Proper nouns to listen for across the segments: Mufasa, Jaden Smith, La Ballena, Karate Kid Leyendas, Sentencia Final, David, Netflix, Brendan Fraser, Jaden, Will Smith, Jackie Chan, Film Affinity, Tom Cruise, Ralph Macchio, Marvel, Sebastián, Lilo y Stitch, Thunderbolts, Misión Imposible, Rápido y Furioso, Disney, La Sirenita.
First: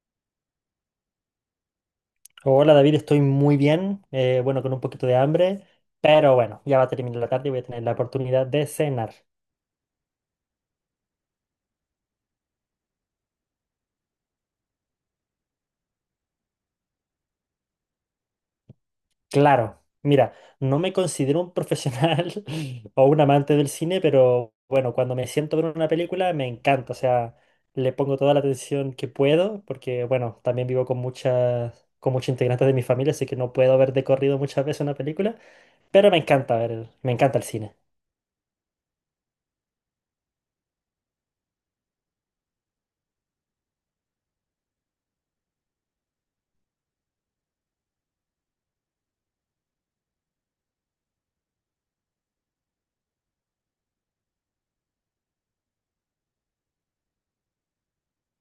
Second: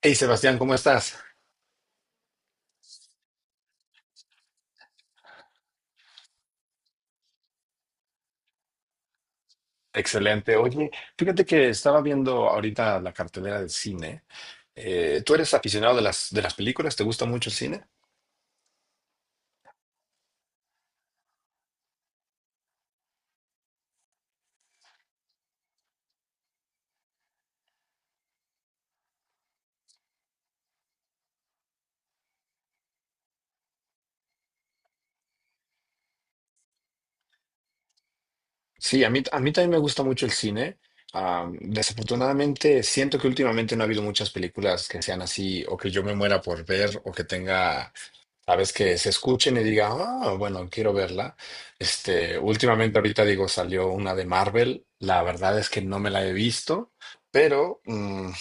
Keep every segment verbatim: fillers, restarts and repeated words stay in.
Hey Sebastián, ¿cómo estás? Hola David, estoy muy bien, eh, bueno, con un poquito de hambre, pero bueno, ya va a terminar la tarde y voy a tener la oportunidad de cenar. Excelente. Oye, fíjate que estaba viendo ahorita la cartelera del cine. Eh, ¿tú eres aficionado de las, de las películas? ¿Te gusta mucho el cine? Claro, mira, no me considero un profesional o un amante del cine, pero bueno, cuando me siento a ver una película me encanta, o sea, le pongo toda la atención que puedo, porque bueno, también vivo con muchas, con muchos integrantes de mi familia, así que no puedo ver de corrido muchas veces una película, pero me encanta ver, me encanta el cine. Sí, a mí, a mí también me gusta mucho el cine. Ah, desafortunadamente, siento que últimamente no ha habido muchas películas que sean así, o que yo me muera por ver, o que tenga sabes que se escuchen y diga, ah, bueno, quiero verla. Este, últimamente ahorita digo, salió una de Marvel. La verdad es que no me la he visto, pero mm,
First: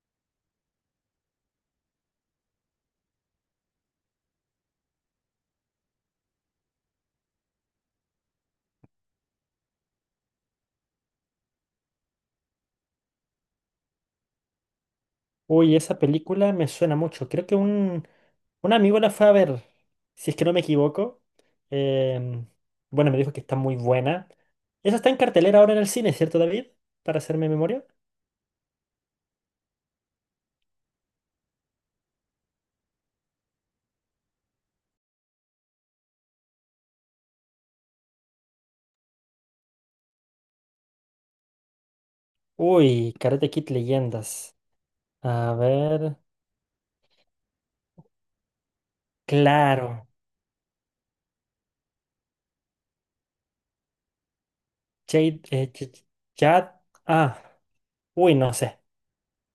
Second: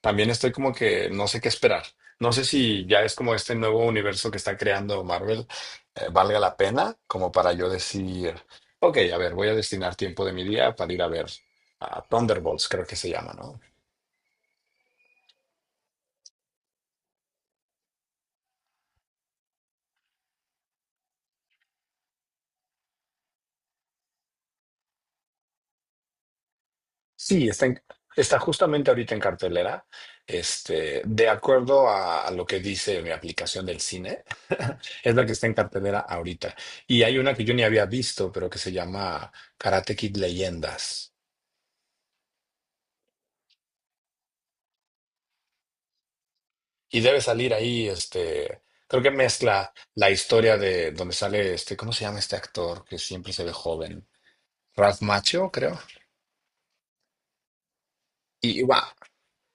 también estoy como que no sé qué esperar. No sé si ya es como este nuevo universo que está creando Marvel, eh, valga la pena, como para yo decir, ok, a ver, voy a destinar tiempo de mi día para ir a ver a Thunderbolts, creo que se llama, ¿no? Uy, esa película me suena mucho. Creo que un, un amigo la fue a ver, si es que no me equivoco. Em, bueno, me dijo que está muy buena. Esa está en cartelera ahora en el cine, ¿cierto, David? Para Sí, hacerme está. en- memoria. está justamente ahorita en cartelera. Este, de acuerdo a, a lo que dice mi aplicación del cine, es la que está en cartelera ahorita. Y hay una que yo ni había visto, pero que se llama Karate Kid Leyendas. Uy, Karate Kid Leyendas. A ver. Y debe salir ahí, este, creo que mezcla Claro. la historia de donde sale este, ¿cómo se llama este actor que siempre se ve joven? Ralph Jade. Macchio, eh, creo. J- Jad- Ah, uy, no Y, y sé. va.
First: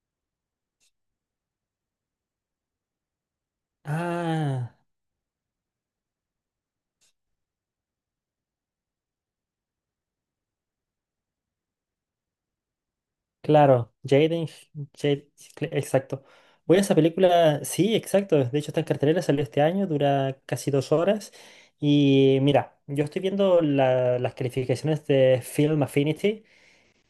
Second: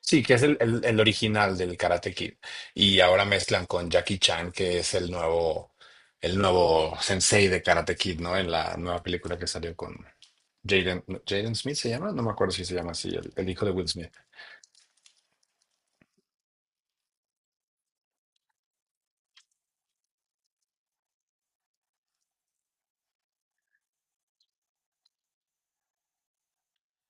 Sí, que es el, el- el original del Karate Kid. Y ahora mezclan con Jackie Chan, Ah. que es el nuevo, el nuevo sensei de Karate Kid, ¿no? En la nueva película que salió con Jaden, Jaden Smith se llama, no me acuerdo si se llama así, el, el hijo de Will Claro, Smith. Jaden, Jade- cl- exacto. Voy a esa película, sí, exacto. De hecho, está en cartelera, salió este año, dura casi dos horas. Y mira, yo estoy viendo la- las calificaciones de Film Affinity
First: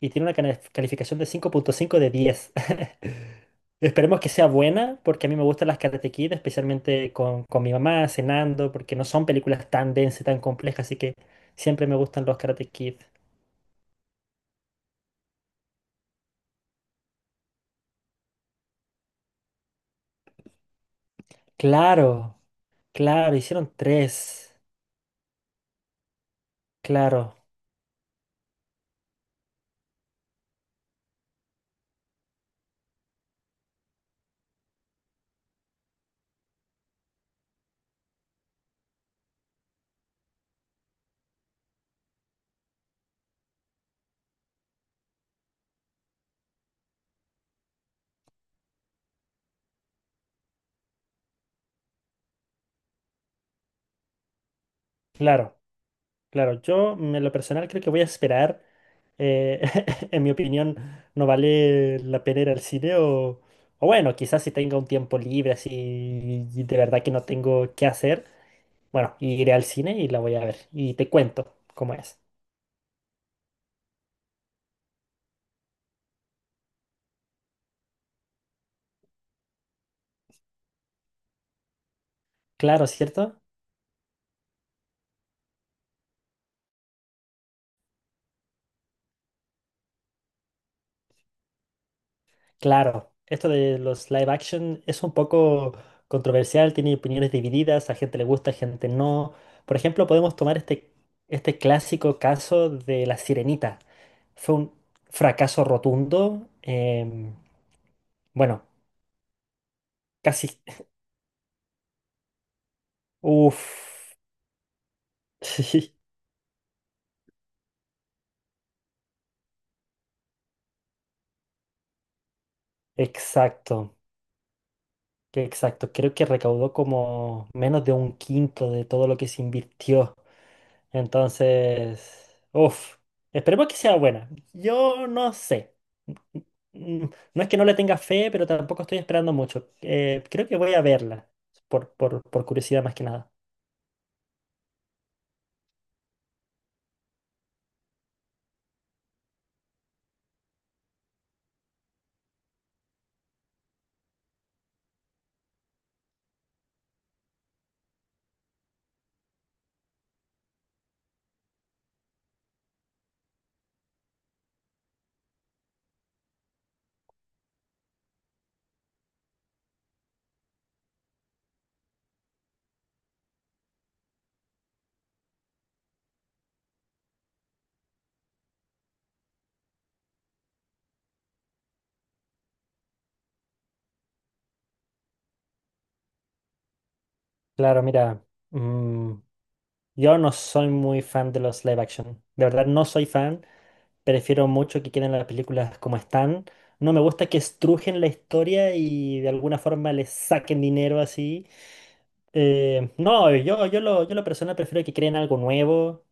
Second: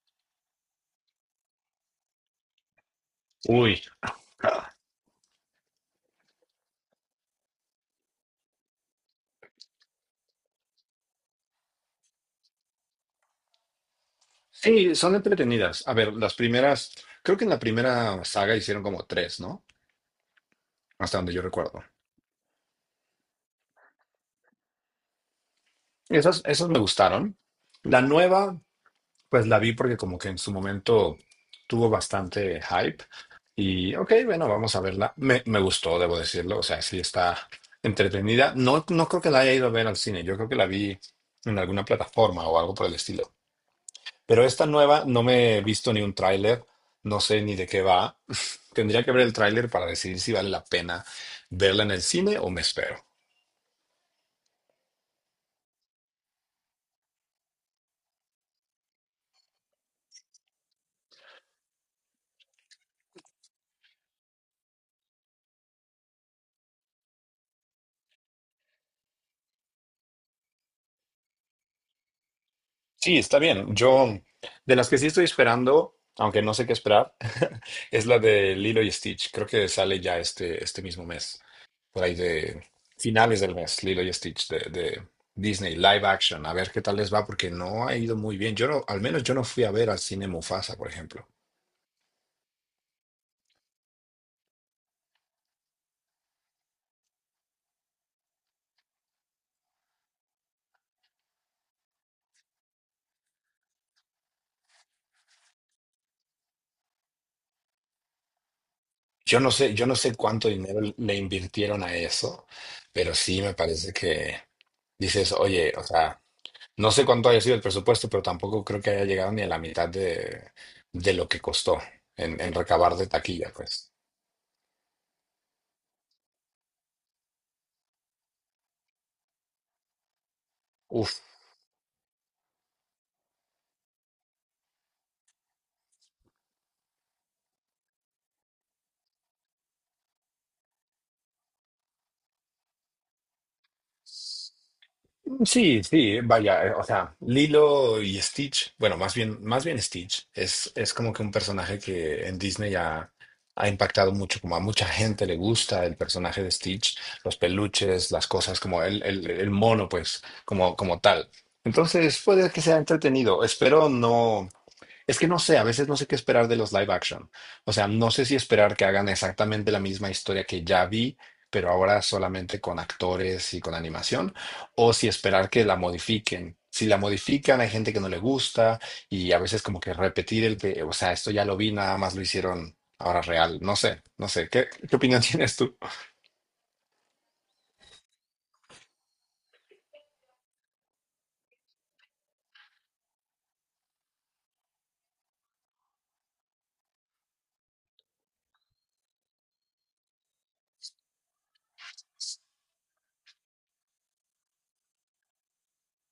y tiene una cana- calificación de cinco punto cinco de diez. Uy. Esperemos que sea Ah. buena, porque a mí me gustan las Karate Kid, especialmente con, con mi mamá, cenando, porque no son películas tan densas, tan complejas, así que siempre me gustan los Karate Kid. Sí, son entretenidas. A ver, las primeras, creo que en la primera saga hicieron como tres, ¿no? Hasta donde yo recuerdo. Claro, claro, hicieron tres. Esas, esas me Claro, gustaron. La nueva. Pues la vi porque como que en su momento tuvo bastante hype y ok, bueno, vamos a verla. Me, me gustó, debo decirlo, o sea, sí está entretenida. No, no creo que la haya ido a ver al cine, yo creo que la vi en alguna plataforma o algo por el estilo. Pero esta nueva no me he visto ni un tráiler, no sé ni de qué va. Tendría que ver el tráiler para decidir si vale la pena verla en el cine o me espero. claro, claro. Yo, mm, en lo personal, creo que voy a esperar. Eh, en mi opinión, no vale la pena ir al cine o, o bueno, quizás si tenga un tiempo libre, así y de verdad que no tengo qué hacer, bueno, iré al cine y la voy a ver y te cuento cómo es. Sí, está bien. Yo, de las que sí estoy esperando, aunque no sé qué esperar, es la de Lilo y Stitch. Creo que sale ya este, este mismo mes, por ahí de Claro, finales ¿cierto? del mes, Lilo y Stitch de, de Disney, live action. A ver qué tal les va, porque no ha ido muy bien. Yo no, al menos yo no fui a ver al cine Mufasa, por ejemplo. Claro, esto de los live action es un poco controversial, tiene opiniones divididas, a gente le gusta, a gente no. Por ejemplo, podemos tomar este, este clásico caso de La Sirenita. Fue un fracaso rotundo. Em, bueno, Yo no sé, yo no sé cuánto casi... dinero le invirtieron a eso, pero sí me parece Uf, que dices, oye, o sí, sea. No sé cuánto haya sido el presupuesto, pero tampoco creo que haya llegado ni a la mitad de, de lo que costó en, en recabar de taquilla, pues. exacto. Que exacto, creo que recaudó como menos de un quinto de todo lo que se invirtió. Uf, Entonces, uff, esperemos que sea buena. Yo no sé. Mm, mm, no es que no le tenga fe, pero tampoco estoy esperando mucho. Eh, creo que voy a verla, por, por, por curiosidad más que nada. sí, sí, vaya, eh, o sea, Lilo y Stitch, bueno, más bien, más bien Stitch, es, es como que un personaje que en Disney ha, ha impactado mucho, como a mucha gente le gusta el personaje de Stitch, los peluches, las cosas, como el, el, el mono, pues, como, como tal. Entonces, puede que sea entretenido. Espero no. Es que no sé, a veces no sé qué esperar de los live action. O sea, no sé si esperar que hagan exactamente la misma historia que ya vi, pero ahora solamente con actores y con animación, o si esperar que la modifiquen. Si la modifican, hay gente que no le gusta y a veces como que repetir el que, o sea, esto ya lo vi, nada más lo hicieron ahora real. No sé, no sé. ¿Qué, qué opinión tienes tú? Claro, mira, mm, yo no soy muy fan de los live action. De verdad, no soy fan. Prefiero mucho que queden las películas como están. No me gusta que estrujen la historia y de alguna forma les saquen dinero así. Eh, no, yo, yo lo, yo lo personal prefiero que creen algo nuevo.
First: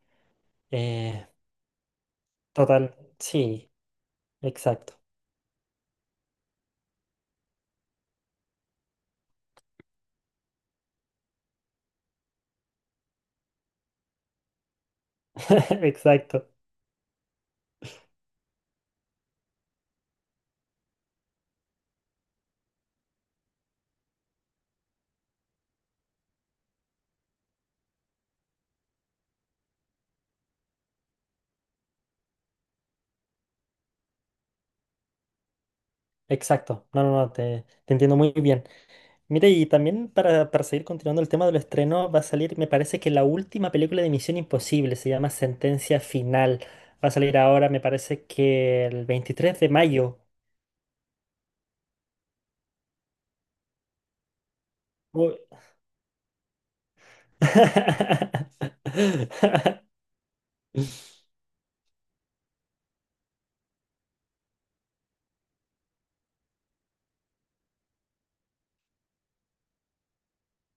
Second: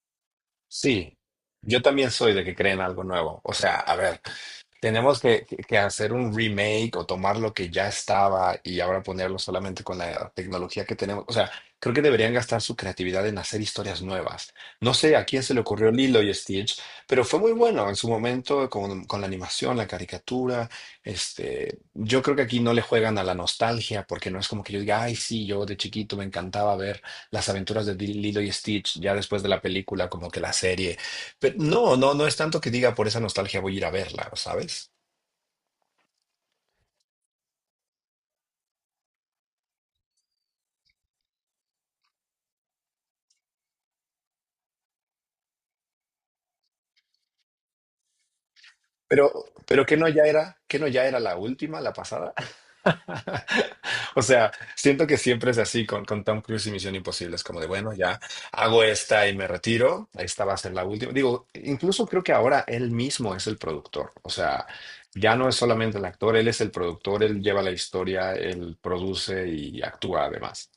Sí, eh, yo también soy de que creen Total, algo nuevo. O sí, sea, a ver. exacto, Tenemos que, que- que hacer un remake o tomar lo que ya estaba y ahora ponerlo solamente con la tecnología que tenemos. O sea, creo que deberían gastar su creatividad en hacer historias nuevas. No sé a quién se le ocurrió Lilo y exacto, Stitch, pero fue muy bueno en su momento con, con la animación, la caricatura. Este, yo creo que aquí no le juegan a la nostalgia porque no es como que yo diga, ay, sí, yo de chiquito me encantaba ver las aventuras de Lilo y Stitch ya después de la película, como que la serie. Pero no, no, no es tanto que diga por esa nostalgia voy a ir a verla, ¿sabes? exacto. No, no, no, te, te entiendo muy bien. Mire, y también para, para seguir continuando el tema del estreno, va a salir, me parece que la última película de Misión Imposible se llama Sentencia Final. Va a salir ahora, me parece que el Pero, veintitrés de pero que no mayo. ya era, que no ya era la última, la pasada. O sea, siento que Uy. siempre es así con, con Tom Cruise y Misión Imposible. Es como de, bueno, ya hago esta y me retiro. Esta va a ser la última. Digo, incluso creo que ahora él mismo es el productor. O sea, ya no es solamente el actor, él es el productor, él lleva la historia, él produce y actúa además.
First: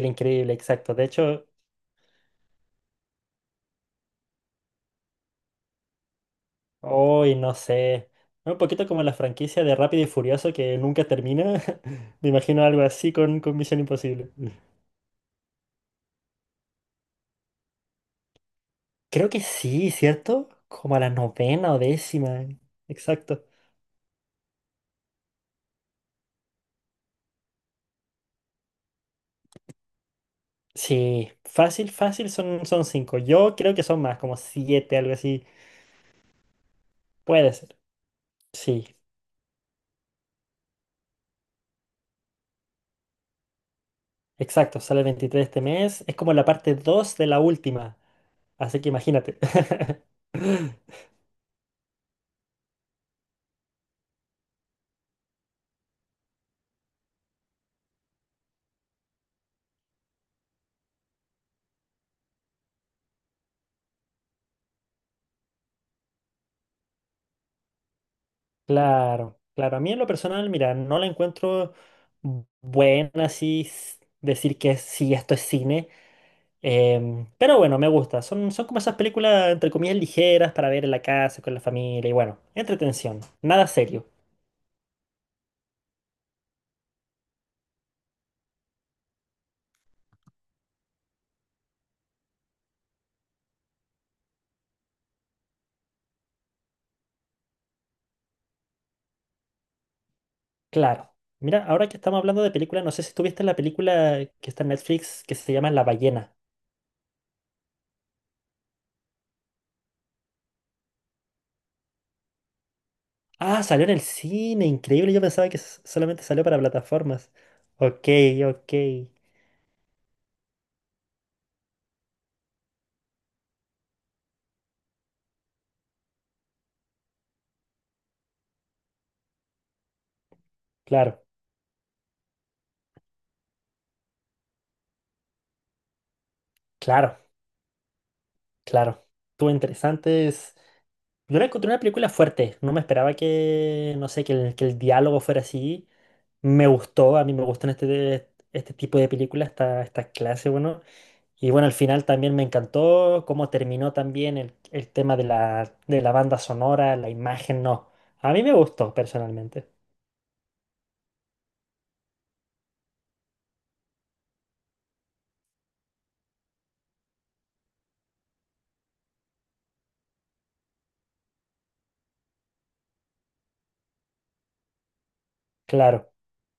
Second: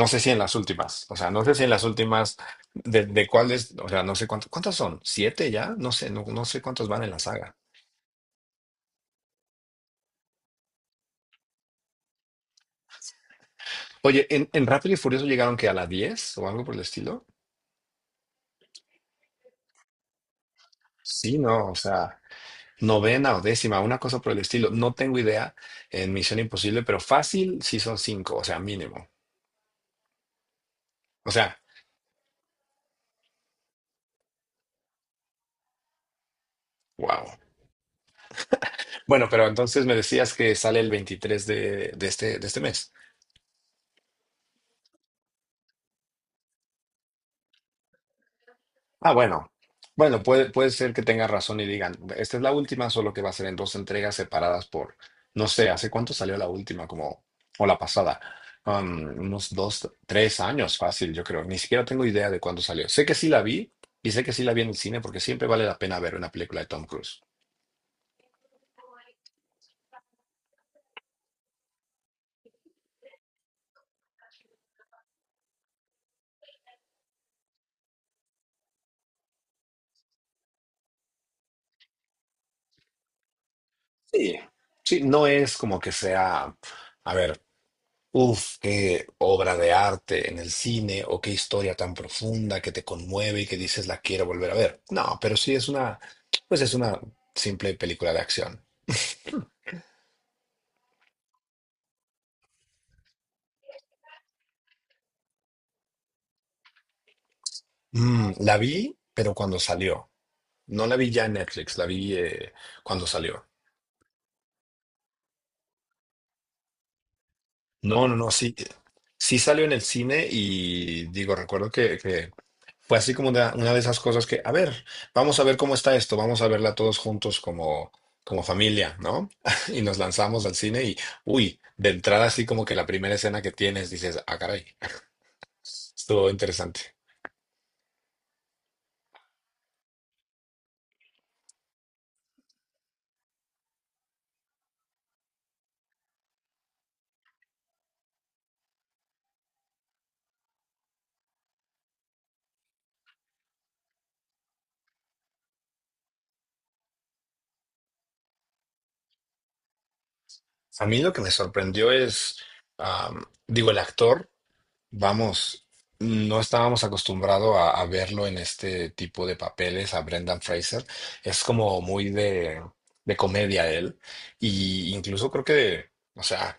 No sé si en increíble, las exacto. últimas, De o sea, no hecho, sé si en las últimas de, de cuáles, o sea, no sé cuántos, ¿cuántas son? ¿Siete ya? No sé, no, no sé cuántos van en la hoy saga. no sé. Un poquito como la franquicia de Rápido y Furioso que nunca termina. Me imagino algo así con, con Misión Oye, Imposible. ¿en, en Rápido y Furioso llegaron que a la diez o algo por el estilo? Creo que sí, ¿cierto? Como a la Sí, no, novena o o sea, décima. novena o Exacto. décima, una cosa por el estilo. No tengo idea en Misión Imposible, pero fácil sí son cinco, o sea, mínimo. O Sí, sea, fácil, fácil son, son cinco. Yo creo que son más, como siete, algo así. wow. Puede ser. Sí, Bueno, pero entonces me decías que sale el veintitrés de, de este, de este mes. exacto. Sale el veintitrés de este mes. Es como la parte dos de la última. Así que Ah, imagínate. bueno. Bueno, puede, puede ser que tenga razón y digan, esta es la última, solo que va a ser en dos entregas separadas por, no sé, ¿hace cuánto salió la última? Como, o la pasada. Um, unos dos, tres años fácil, yo creo. Ni siquiera tengo idea de cuándo salió. Sé que sí la vi y sé que sí la vi en el cine porque siempre vale la pena ver una película de Tom Cruise. Claro, claro. A mí en lo personal, mira, no la encuentro buena así s- decir que sí, esto es cine. Em, pero bueno, me gusta. Son, son como esas películas, entre comillas, ligeras para ver en la casa, con la familia y bueno, entretención. Nada serio. Sí. Sí, no es como que sea, a ver. Uf, qué obra de arte en el cine o qué historia tan profunda que te conmueve y que dices la quiero volver a ver. No, pero sí es una, pues es una simple película de acción. Claro. Mira, ahora que estamos hablando de películas, no sé si tuviste la película que está en Netflix que se llama La Ballena. Mm, la vi, pero cuando salió. No la vi ya en Netflix, la vi eh, cuando salió. Ah, salió en el cine, increíble. Yo pensaba que s- solamente salió para plataformas. No, Ok, no, no, sí, ok. sí salió en el cine y digo, recuerdo que, que Fue así como una, una de esas cosas que, a ver, vamos a ver cómo está esto, vamos a verla todos juntos como, como familia, ¿no? Y nos lanzamos al cine y, Claro. uy, de entrada así como que la primera escena que tienes dices, ah, caray, estuvo interesante. Claro, claro. Estuvo interesante. es- Yo la encontré una película fuerte. No me esperaba que, no sé, que el, que el diálogo fuera así. Me gustó, a mí me gustan este, este tipo de películas, esta, esta clase, bueno. Y bueno, al final también me encantó cómo terminó también el, el tema de la, de la banda sonora, la imagen, no. A mí me gustó personalmente. A mí lo que me sorprendió es, am, digo, el actor, vamos, no estábamos acostumbrados a, a verlo en este tipo de papeles, a Brendan Fraser, es como muy de, de comedia él, y incluso creo que... Claro, O sea,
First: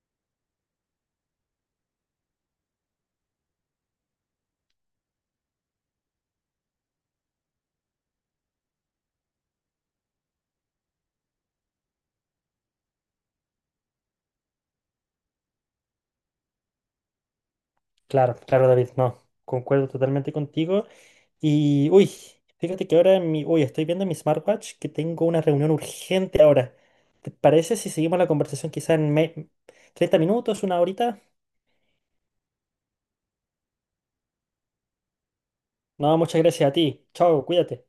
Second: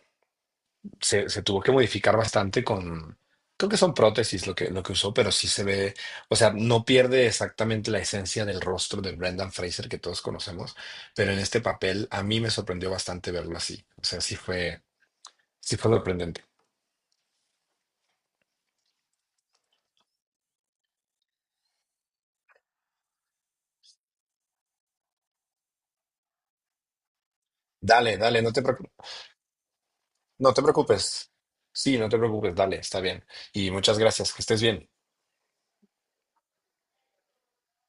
se, se tuvo que modificar bastante con, creo que son prótesis lo que, lo que usó, pero sí se ve, o sea, no pierde exactamente la esencia del rostro de Brendan Fraser que todos conocemos, pero en este papel a mí me sorprendió bastante verlo así. O sea, sí fue, sí fue sorprendente. claro, claro, David, no. Concuerdo totalmente contigo. Y, uy, fíjate que ahora mi, uy, estoy viendo mi smartwatch que tengo una reunión urgente ahora. ¿Te parece si Dale, seguimos la dale, no te conversación preocupes, quizá en me- treinta no te minutos, una horita? preocupes. Sí, no te preocupes, dale, está bien. Y muchas gracias, que estés bien. No, muchas gracias a ti. Chao, cuídate.